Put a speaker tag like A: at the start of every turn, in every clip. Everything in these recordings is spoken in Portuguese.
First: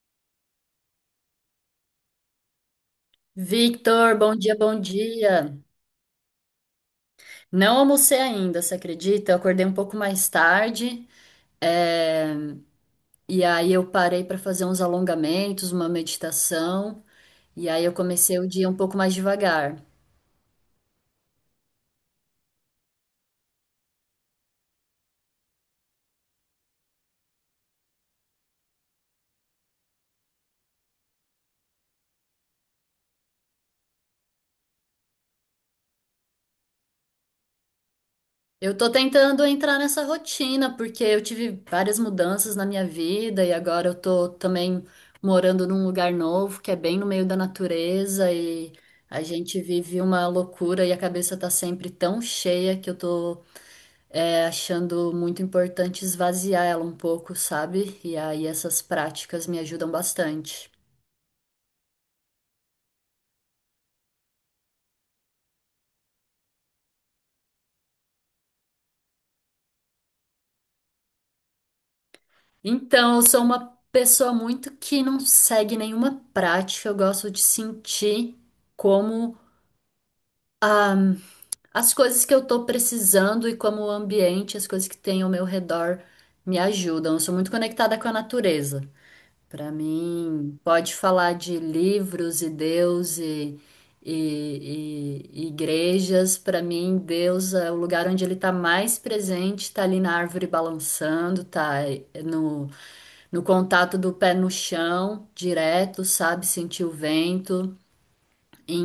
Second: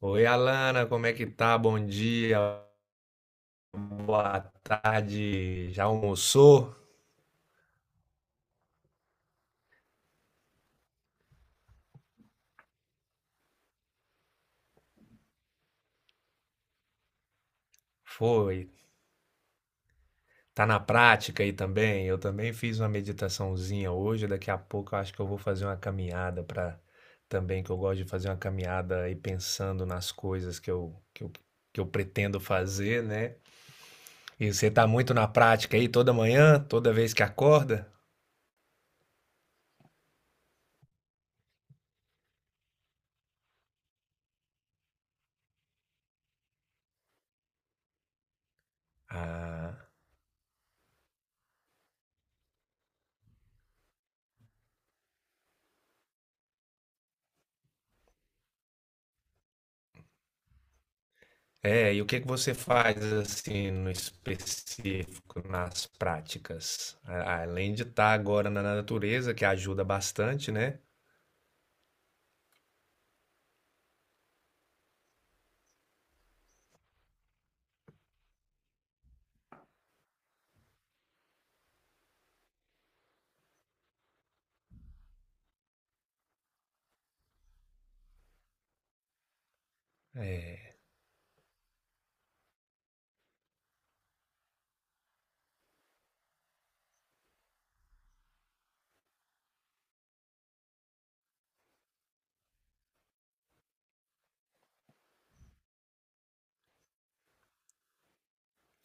A: Oi, Alana, como é que tá? Bom dia,
B: Victor, bom
A: boa
B: dia, bom dia.
A: tarde. Já almoçou?
B: Não almocei ainda, você acredita? Eu acordei um pouco mais tarde, é, e aí eu parei para fazer uns alongamentos, uma meditação, e aí eu comecei o
A: Foi.
B: dia um pouco mais devagar.
A: Tá na prática aí também? Eu também fiz uma meditaçãozinha hoje. Daqui a pouco eu acho que eu vou fazer uma caminhada para também, que eu gosto de fazer uma caminhada e pensando nas coisas que eu pretendo fazer, né? E você tá muito na prática aí toda manhã, toda vez que acorda?
B: Eu tô tentando entrar nessa rotina, porque eu tive várias mudanças na minha vida, e agora eu tô também morando num lugar novo, que é bem no meio da natureza, e a gente
A: Ah.
B: vive uma loucura e a cabeça tá sempre tão cheia que eu tô achando muito importante esvaziar ela um pouco, sabe? E aí essas práticas me ajudam bastante.
A: É, e o que que você faz assim no específico, nas práticas? Além de estar agora na natureza, que ajuda bastante, né?
B: Então, eu sou uma pessoa muito que não segue nenhuma prática, eu gosto de sentir como as coisas que eu tô precisando e como o ambiente, as coisas que tem ao meu redor me ajudam. Eu sou muito conectada com a natureza. Para mim, pode falar de livros e Deus e, e igrejas. Para mim, Deus é o lugar onde ele está mais presente, está ali na árvore balançando, tá no contato do pé no chão, direto, sabe, sentir o vento.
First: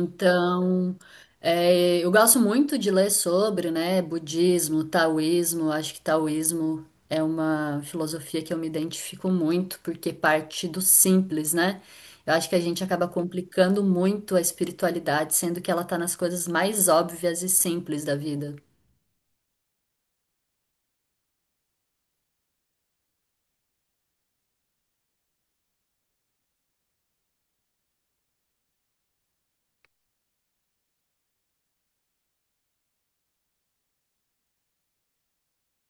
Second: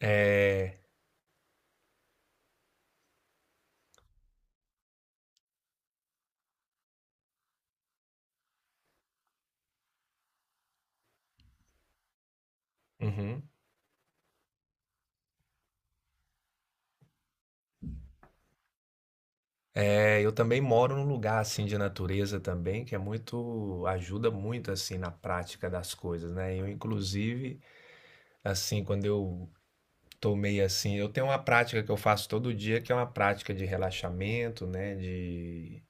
A: É,
B: eu gosto muito de ler sobre, né, budismo, taoísmo. Acho que taoísmo é uma filosofia que eu me identifico muito, porque parte do simples, né? Eu acho que a gente acaba
A: uhum.
B: complicando muito a espiritualidade, sendo que ela tá nas coisas mais óbvias e simples da vida.
A: É, eu também moro num lugar assim de natureza também, que é muito, ajuda muito assim na prática das coisas, né? Eu inclusive, assim, quando eu tô meio assim. Eu tenho uma prática que eu faço todo dia, que é uma prática de relaxamento, né? De,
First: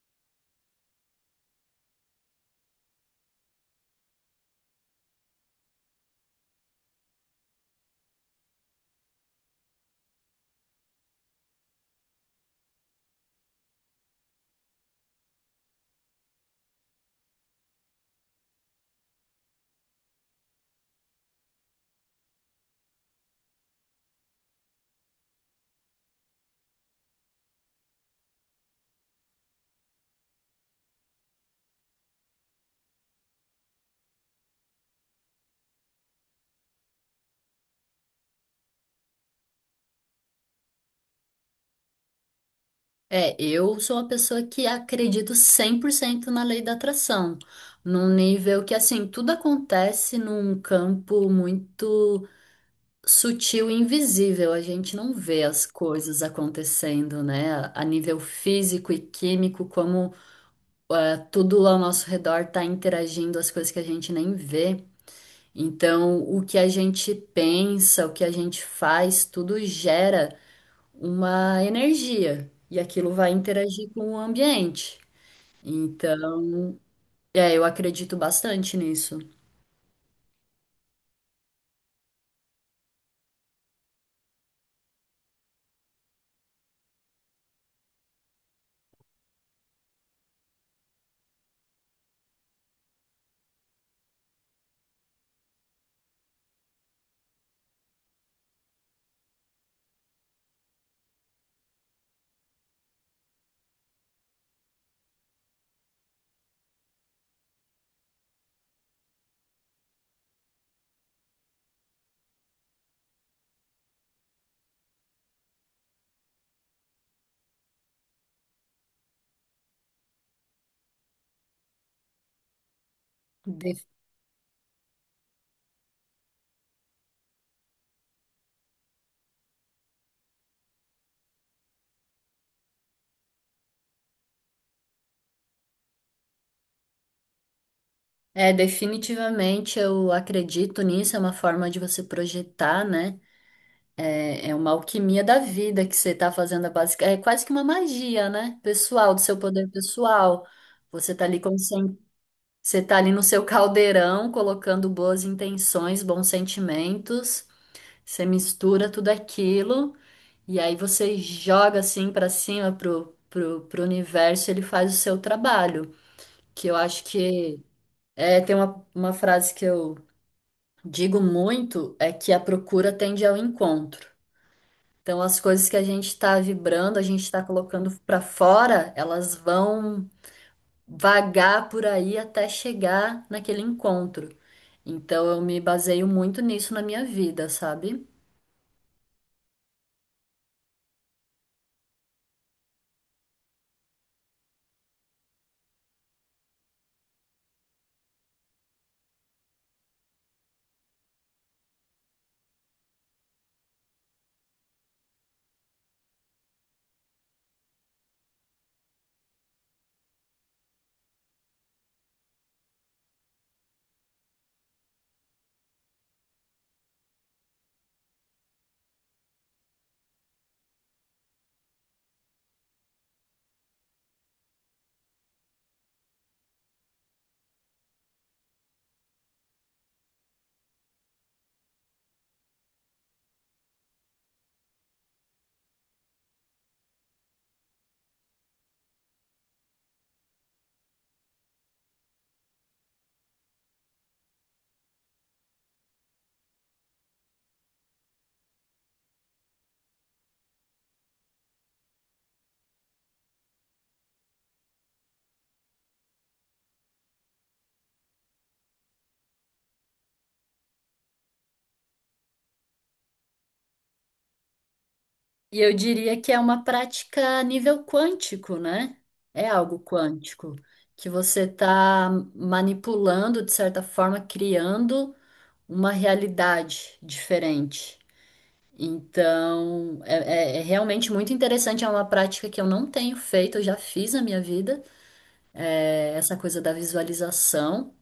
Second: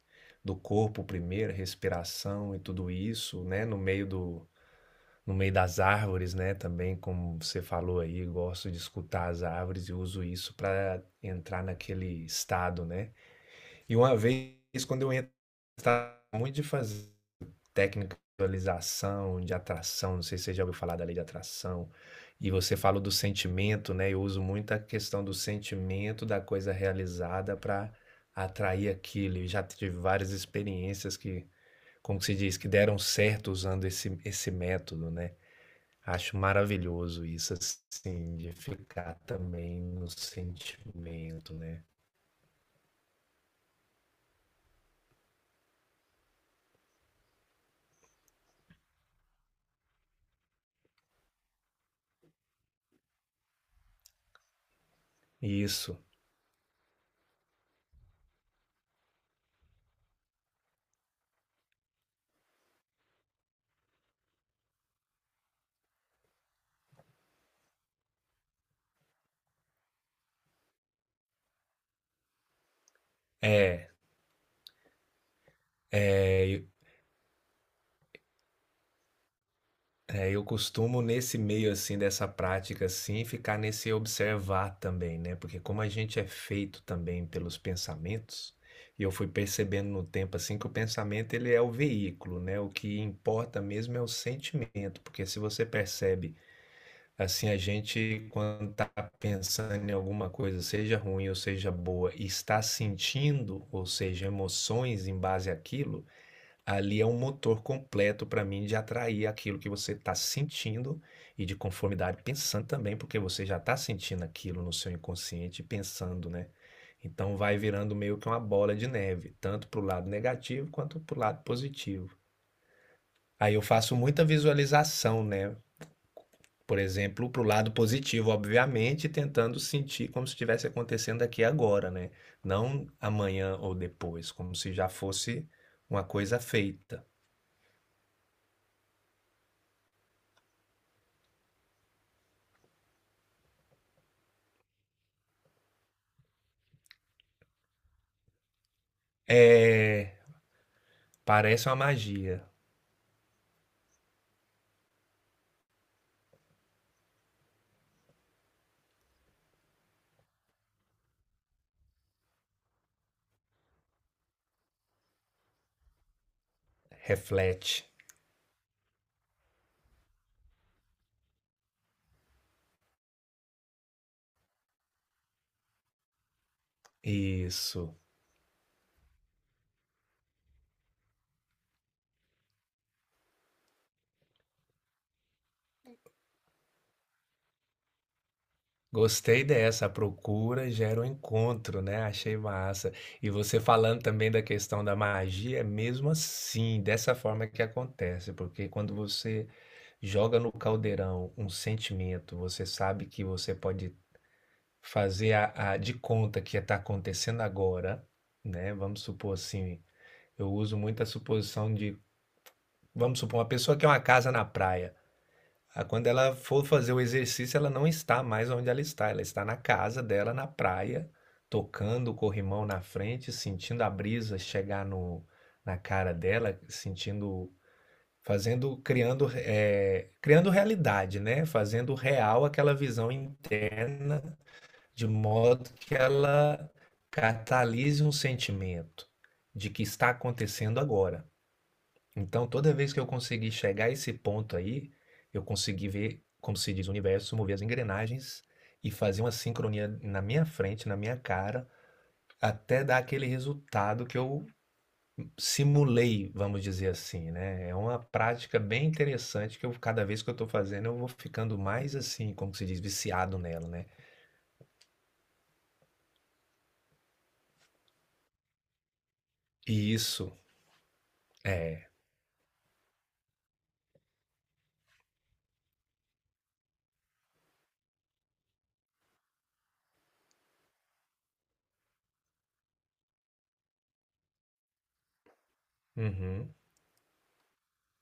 A: do corpo primeiro, respiração e tudo isso, né? No meio do, no meio das árvores, né? Também, como você falou aí, gosto de escutar as árvores e uso isso para entrar naquele estado, né? E uma vez, quando eu entrava muito de fazer técnica de visualização, de atração, não sei se você já ouviu falar da lei de atração. E você falou do sentimento, né? Eu uso muito a questão do sentimento da coisa realizada para atrair aquilo. Eu já tive várias experiências que, como se diz, que deram certo usando esse método, né? Acho maravilhoso isso, assim, de ficar também no sentimento, né?
B: É, eu sou uma pessoa que acredito 100% na lei da atração, num nível que, assim, tudo acontece num campo muito sutil e invisível, a gente não vê as
A: Isso.
B: coisas acontecendo, né? A nível físico e químico, como tudo ao nosso redor está interagindo, as coisas que a gente nem vê. Então, o que a gente pensa, o que a gente faz, tudo gera uma energia e aquilo vai interagir com o ambiente.
A: É.
B: Então, eu acredito bastante nisso.
A: É, eu costumo nesse meio assim dessa prática assim, ficar nesse observar também, né? Porque como a gente é feito também pelos pensamentos, e eu fui percebendo no tempo assim que o pensamento ele é o veículo, né? O que importa mesmo é o sentimento, porque se você percebe assim a gente quando está pensando em alguma coisa, seja ruim ou seja boa, e está sentindo, ou seja, emoções em base àquilo, ali é um motor completo para mim de atrair aquilo que você está sentindo e de conformidade pensando também, porque você já está sentindo aquilo no seu inconsciente e pensando, né? Então vai virando meio que uma bola de neve, tanto para o lado negativo quanto para o lado positivo. Aí eu
B: De-
A: faço muita visualização, né? Por exemplo, para o lado positivo, obviamente, tentando sentir como se estivesse acontecendo aqui agora, né? Não amanhã ou depois, como se já fosse uma coisa feita.
B: É, definitivamente eu acredito nisso, é uma forma de você projetar, né? É uma alquimia da vida que você está fazendo, é é quase que uma magia, né? Pessoal, do seu poder
A: É,
B: pessoal. Você está ali com
A: parece uma
B: sen-
A: magia.
B: Você tá ali no seu caldeirão, colocando boas intenções, bons sentimentos. Você mistura tudo aquilo e aí você joga assim para cima pro universo, ele faz o seu trabalho. Que eu acho que
A: Reflete.
B: tem uma frase que eu digo muito, é que a procura tende ao encontro. Então, as coisas que a gente está vibrando, a gente está colocando
A: Isso.
B: para fora, elas vão vagar por aí até chegar naquele encontro. Então, eu me baseio muito nisso na minha vida, sabe?
A: Gostei dessa. A procura gera o encontro, né? Achei massa. E você falando também da questão da magia, é mesmo assim, dessa forma que acontece, porque quando você joga no caldeirão um sentimento, você sabe que você pode fazer de conta que está acontecendo agora, né? Vamos supor assim, eu uso muito a suposição de, vamos supor, uma pessoa que é uma casa na praia. Ah, quando ela for fazer o exercício, ela não está mais onde ela está. Ela está na casa dela, na praia, tocando o corrimão na frente, sentindo a brisa chegar no, na cara dela, sentindo, fazendo, criando, criando realidade, né? Fazendo real aquela visão interna, de modo que ela catalise um sentimento de que está acontecendo agora. Então, toda vez que eu consegui chegar a esse ponto aí, eu consegui ver, como se diz, o universo mover as engrenagens e fazer uma sincronia na minha frente, na minha cara, até dar aquele resultado que eu simulei, vamos dizer assim, né? É uma prática bem interessante que eu, cada vez que eu estou fazendo, eu vou ficando mais assim, como se diz, viciado nela, né?
B: E eu diria que é uma prática a nível quântico, né? É algo
A: E isso
B: quântico, que você
A: é,
B: está manipulando, de certa forma, criando uma realidade diferente. Então, é realmente muito interessante, é uma prática que eu não tenho feito, eu já fiz na minha vida, é essa
A: uhum,
B: coisa da visualização.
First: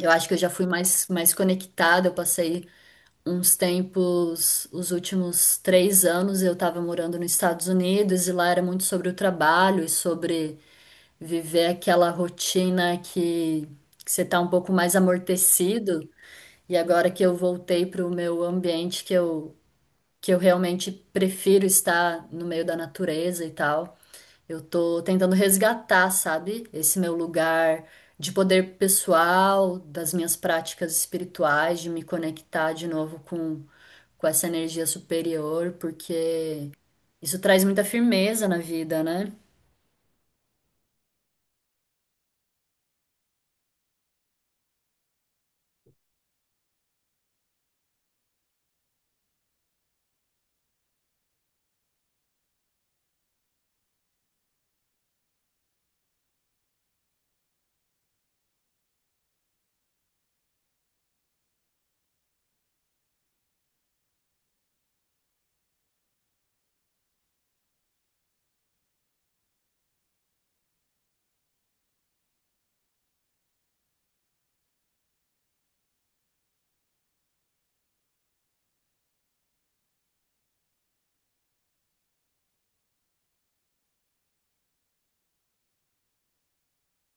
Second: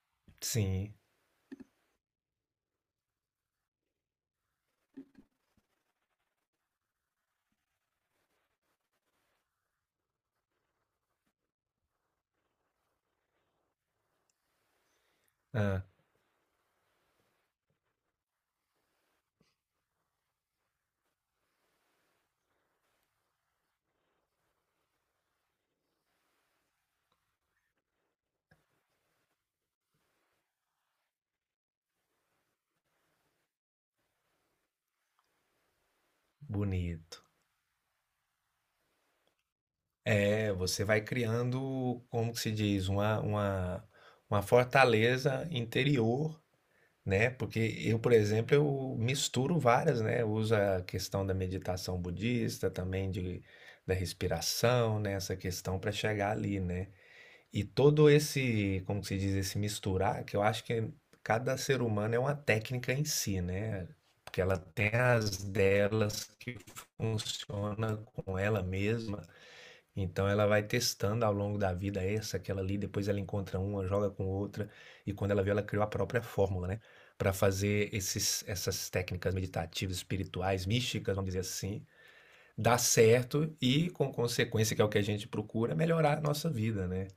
B: Eu acho que eu já fui
A: sim,
B: mais conectada, eu passei uns tempos, os últimos 3 anos eu estava morando nos Estados Unidos e lá era muito sobre o trabalho e sobre viver aquela rotina que você está um pouco mais amortecido. E agora que eu voltei para o meu ambiente que eu realmente prefiro estar no meio da natureza e tal. Eu tô tentando resgatar, sabe, esse meu lugar de poder pessoal, das minhas práticas espirituais, de me conectar de novo com essa energia superior, porque
A: bonito.
B: isso traz muita firmeza na vida, né?
A: É, você vai criando, como que se diz, uma fortaleza interior, né? Porque eu, por exemplo, eu misturo várias, né? Eu uso a questão da meditação budista, também de, da respiração, né? Essa questão para chegar ali, né? E todo esse, como que se diz, esse misturar, que eu acho que cada ser humano é uma técnica em si, né? Porque ela tem as delas que funciona com ela mesma, então ela vai testando ao longo da vida essa, aquela ali, depois ela encontra uma, joga com outra, e quando ela vê, ela criou a própria fórmula, né? Para fazer esses, essas técnicas meditativas, espirituais, místicas, vamos dizer assim, dar certo e, com consequência, que é o que a gente procura, melhorar a nossa vida, né?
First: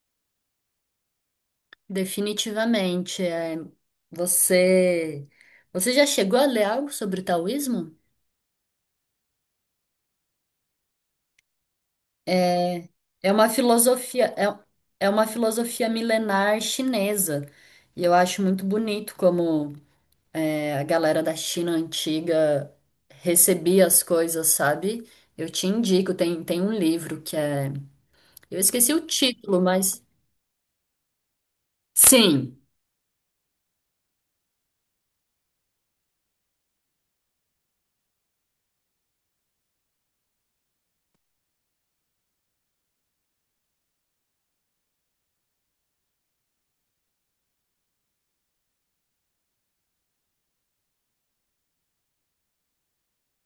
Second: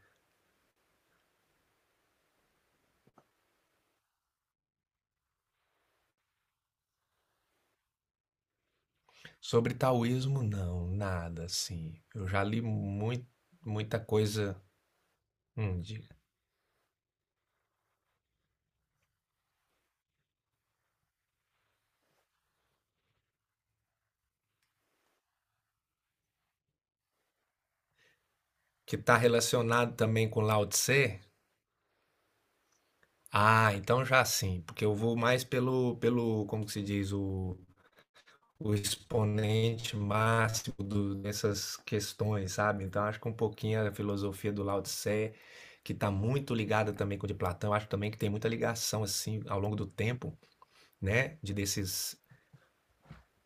B: Definitivamente. É, você, você já chegou a ler algo sobre o taoísmo?
A: Sobre taoísmo, não, nada assim. Eu já li muito,
B: É uma
A: muita
B: filosofia,
A: coisa.
B: é uma
A: Hum,
B: filosofia milenar chinesa. E eu acho muito bonito como a galera da China antiga recebia as coisas, sabe? Eu te indico, tem um livro que é. Eu esqueci
A: que
B: o
A: está
B: título,
A: relacionado
B: mas.
A: também com Lao Tse.
B: Sim.
A: Ah, então já sim, porque eu vou mais pelo, como que se diz, o exponente máximo dessas questões, sabe? Então acho que um pouquinho a filosofia do Lao Tse, que está muito ligada também com o de Platão, acho também que tem muita ligação assim ao longo do tempo, né? De desses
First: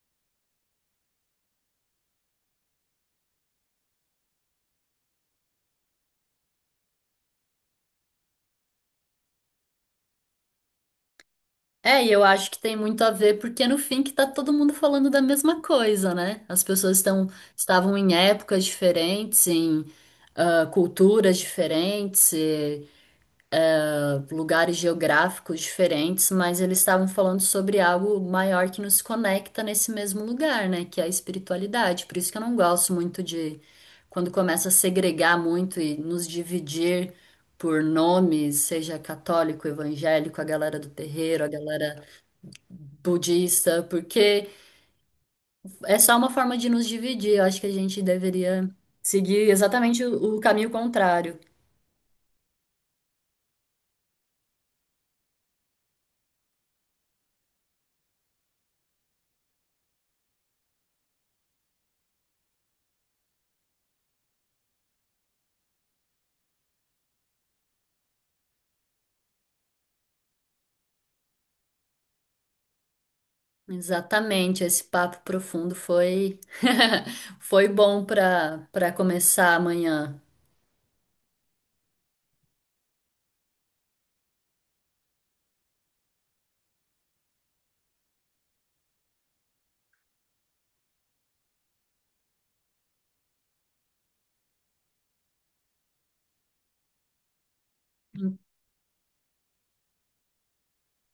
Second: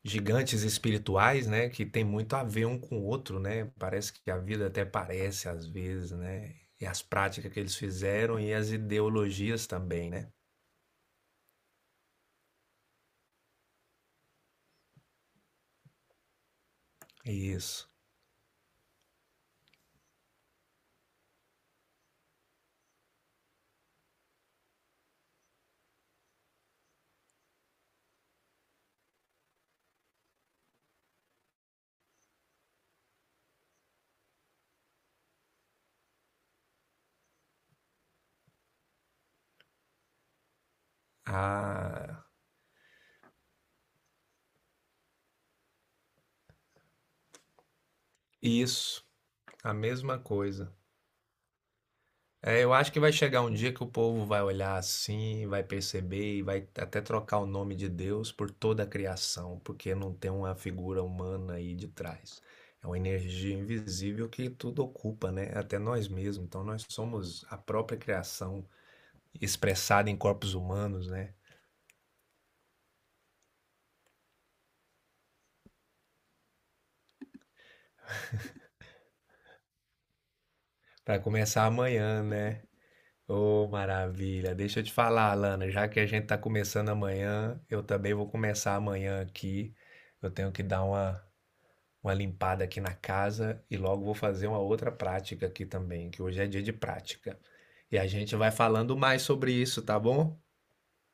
A: gigantes espirituais, né? Que tem muito a ver um com o outro, né? Parece que a vida até parece às vezes, né? E as práticas que eles fizeram e as ideologias também, né?
B: É, e eu acho que tem muito a ver, porque no fim que tá todo mundo falando da mesma coisa, né? As pessoas estão,
A: Isso.
B: estavam em épocas diferentes, em culturas diferentes. Lugares geográficos diferentes, mas eles estavam falando sobre algo maior que nos conecta nesse mesmo lugar, né? Que é a espiritualidade. Por isso que eu não gosto muito de quando começa a segregar muito e nos dividir por nomes, seja católico, evangélico, a galera do terreiro, a galera
A: Ah,
B: budista, porque é só uma forma de nos dividir. Eu acho que a gente deveria
A: isso,
B: seguir
A: a
B: exatamente
A: mesma
B: o caminho
A: coisa.
B: contrário.
A: É, eu acho que vai chegar um dia que o povo vai olhar assim, vai perceber e vai até trocar o nome de Deus por toda a criação, porque não tem uma figura humana aí de trás. É uma energia invisível que tudo ocupa, né? Até nós mesmos. Então nós somos a própria criação expressada em corpos humanos, né?
B: Exatamente, esse papo profundo foi foi bom para começar amanhã.
A: Para começar amanhã, né? Ô, maravilha. Deixa eu te falar, Alana, já que a gente tá começando amanhã, eu também vou começar amanhã aqui. Eu tenho que dar uma limpada aqui na casa e logo vou fazer uma outra prática aqui também, que hoje é dia de prática. E a gente vai falando mais sobre isso, tá bom?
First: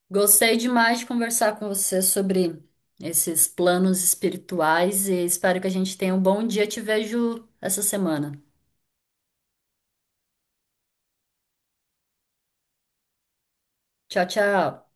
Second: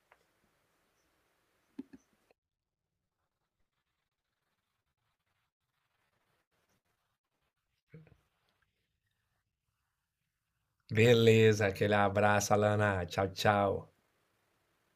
B: Gostei demais de conversar com você sobre esses planos espirituais e espero que a gente tenha um bom dia. Te vejo essa semana.
A: Beleza, aquele abraço, Alana. Tchau, tchau.
B: Tchau, tchau.